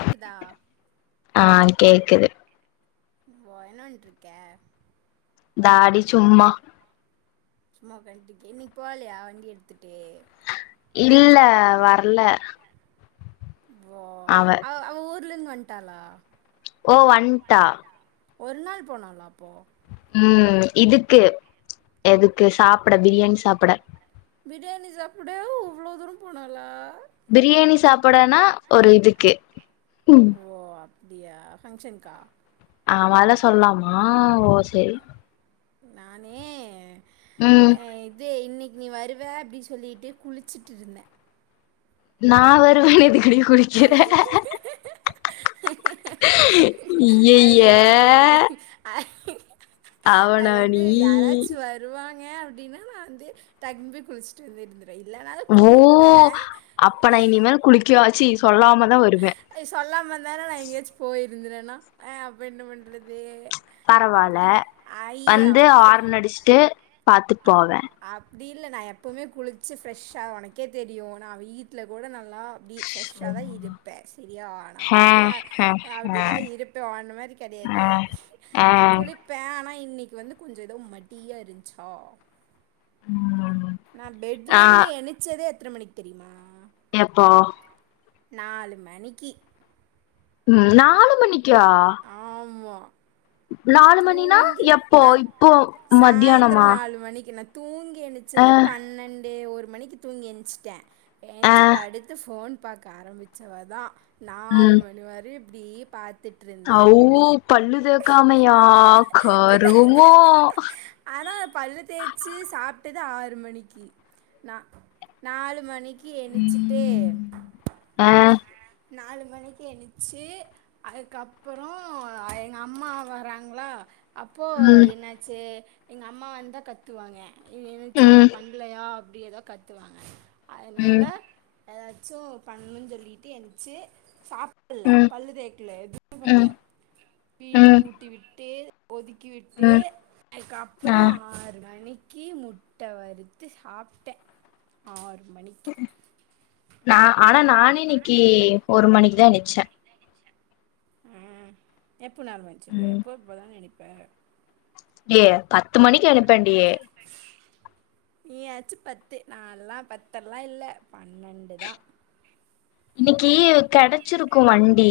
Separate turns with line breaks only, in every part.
கேக்குதா
ஆ கேக்குது
வொயனொன்ருக்க
தாடி சும்மா
சும்மா வெண்டிக்கு இன்னைக் போலையா வண்டி எடுத்துட்டு
இல்ல வர்ல
உள்ளந்து வண்ட்டாளா
ஓ வண்ட்டா
ஒரு நாள் போனாலா அப்போ
உம் இதுக்கு எதுக்கு சாப்புட பிரியாணி சாப்புட
பிரியாணி சாப்புட அவ அவ்ளோ தூரம் போனாலா
பிரியாணி சாப்புடனா ஒரு இதுக்கு உம்
டியா ஃபங்ஷன் கா
ஆவால சொல்லாமா ஓ செரி
நானே
ம்
அ இது இன்னை நீ வருவே அப்டி சொல்லிட்டு குளிச்சுட்டு இருந்தே
நா வருவ எது
[unintelligible] அது
அய்யய்ய
வந்து [inaudible]
அவனா நீ
ஏன் அப்படின்னா நான் வந்து டக்னு குளிச்சுட்டு வந்து இருந்தேன்
ஓ அப்ப நான் இனி மேல குளிக்காச்சு சொல்லாமல்
சொல்லாம வந்தாலே நான் எங்கேயாச்சும் போயி ருந்தேனா ஏன் அப்ப என்ன பண்றது
பரவால வந்து ஆரன்
அப்போ
அடிச்சுட்டு பார்த்துட்டு போவேன்
அப்படி இல்ல நான் எப்பவுமே குளிச்சி ப்ரெஷ் ஆவேன் உனக்கே தெரியும் நான் வீட்டில் கூட நான் நான் அப்டி ப்ரஸ்ஸா தான் இருப்பேன் சரியா நான் வந்து அப்படிதான் இருப்பேன் உன்ன மாதிரி கிடையாது
ஆஹ்
நான்
ஆஹ்
குளிப்பேன் ஆனா இன்னைக்கு வந்து கொஞ்சம் ஏதோ மடியா இருந்துச்சு
உம்
நான் பெட்ல இருந்து
ஆஹ்
ஏணைச்சதே எத்தனை மணிக்கு தெரியுமா
எப்போ
நாலு மணிக்கு
உம் நாலு மணி க்கா
ஆமாம்
நாலு மணினா
தூங்கி
எப்போ
நா
இப்போ மத்தியானமா
ஏணச்சது
ஆஹ்
பன்னெண்டு ஒரு மணிக்கு தூங்கி ஏச்சிட்டேன் ஏச்சி
ஆஹ்
படுத்து போன் பாக்க ஆரம்பிச்சவதான் நாலு மணி வரையும் அப்படியே பார்த்துட்டு
அவ் பண்ணுது கமையா
பின்ன
கருமோ
ஆனா பல்லு தேய்ச்சு சாப்பிட்டது ஆறு மணிக்கு நாலு மணிக்கு எணிச்சுட்டே
ம் ஆஹ்
நாலு மணிக்கு ஏச்சு அதுக்கப்புறம் எங்க அம்மா வராங்களா அப்போ
ம்
என்னாச்சு எங்க அம்மா வந்தா கத்துவாங்க நனைச்சு
ம்
எதுவும் பண்ணலையா அப்படி ஏதோ கத்துவாங்க அதனால
ம்
ஏதாச்சும் பண்ணணும்ன்னு சொல்லிட்டு என ச்சு சாப் ல
ம்
பல்லு தேக்கல எது பண்ணல
ம்
வீடு
ம்
கூட்டி விட்டு ஒதுக்கிவிட்டு
ம் ஆ
கீ முட்டை வறுத்து சாப்டேன் ஆறு மணிக்கு
நான் ஆனா நானு இன்னைக்கு ஒரு மணிக்குதான் நெச்சேன்
உம் எப்போ ஞாபகம் வச்சிருக்க எப்போ இப்பதான நெனப் வேற
ஐயயே பத்து மணிக்கு அனுப்பேண்டியே
நீயாச்சு பத்து நால்லாம் பத்தெல்லாம் இல்ல பன்னெண்டுதான்
இன்னைக்கு கெடைச்சிருக்கும் வண்டி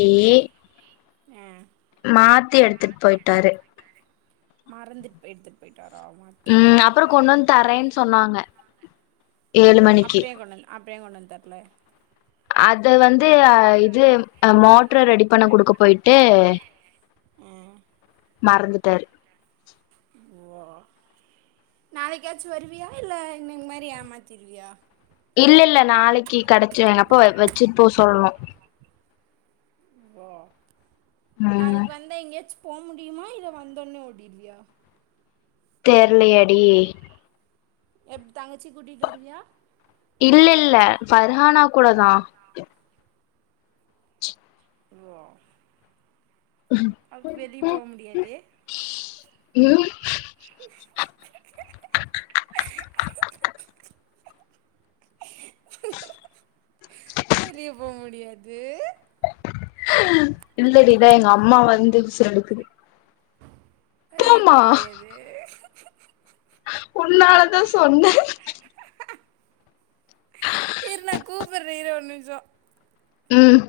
ஆஹ்
மாத்தி எடுத்துட்டு போய்டாரு
மறந்துட் போய் எடுத்துட் போயிட்
உம் அப்புறம் கொண்டு தரேன்னு சொன்னாங்க ஏழு மணிக்கு
அப்டியே கொண்டு அப்படியே கொண்டு வந்து தரல
அது வந்து ஹ இது மோட்ரை ரெடி பண்ண குடுக்க போய்டு
உம்
மறந்துட்டாரு
ஓ நாளைக்காச்சும் வருவியா இல்ல இன்னைகு மாரி ஏமாத்திருவியா
இல்ல இல்ல நாளைக்கு கெடச்சிரு எங்க அப்பா வ- வச்சுட்டு போ சொல்லணு
[unintelligible]
ம்
நாளைக்கு வந்தேன் எங்கேயாச்சும் போவ் முடியுமா இல்ல வந்தோனே ஓடிர்வியா
தெர்லேயேடி
எப் தங்கச்சி கூட்டிட்டு வருவியா
இல்ல இல்ல பர்ஹானா கூடதான்
[inaudible] வெளிய போக முடியாது
ம்
வெளிய போ முடியாது
இல்லடிதான் எங்க அம்மா வந்து உசுர எடுக்குது
வெளிய போ முடியாது
உன்னாலதான் சொன்ன
இருனா கூபர்ரேன் ஒரு நிமிஷம்
உம்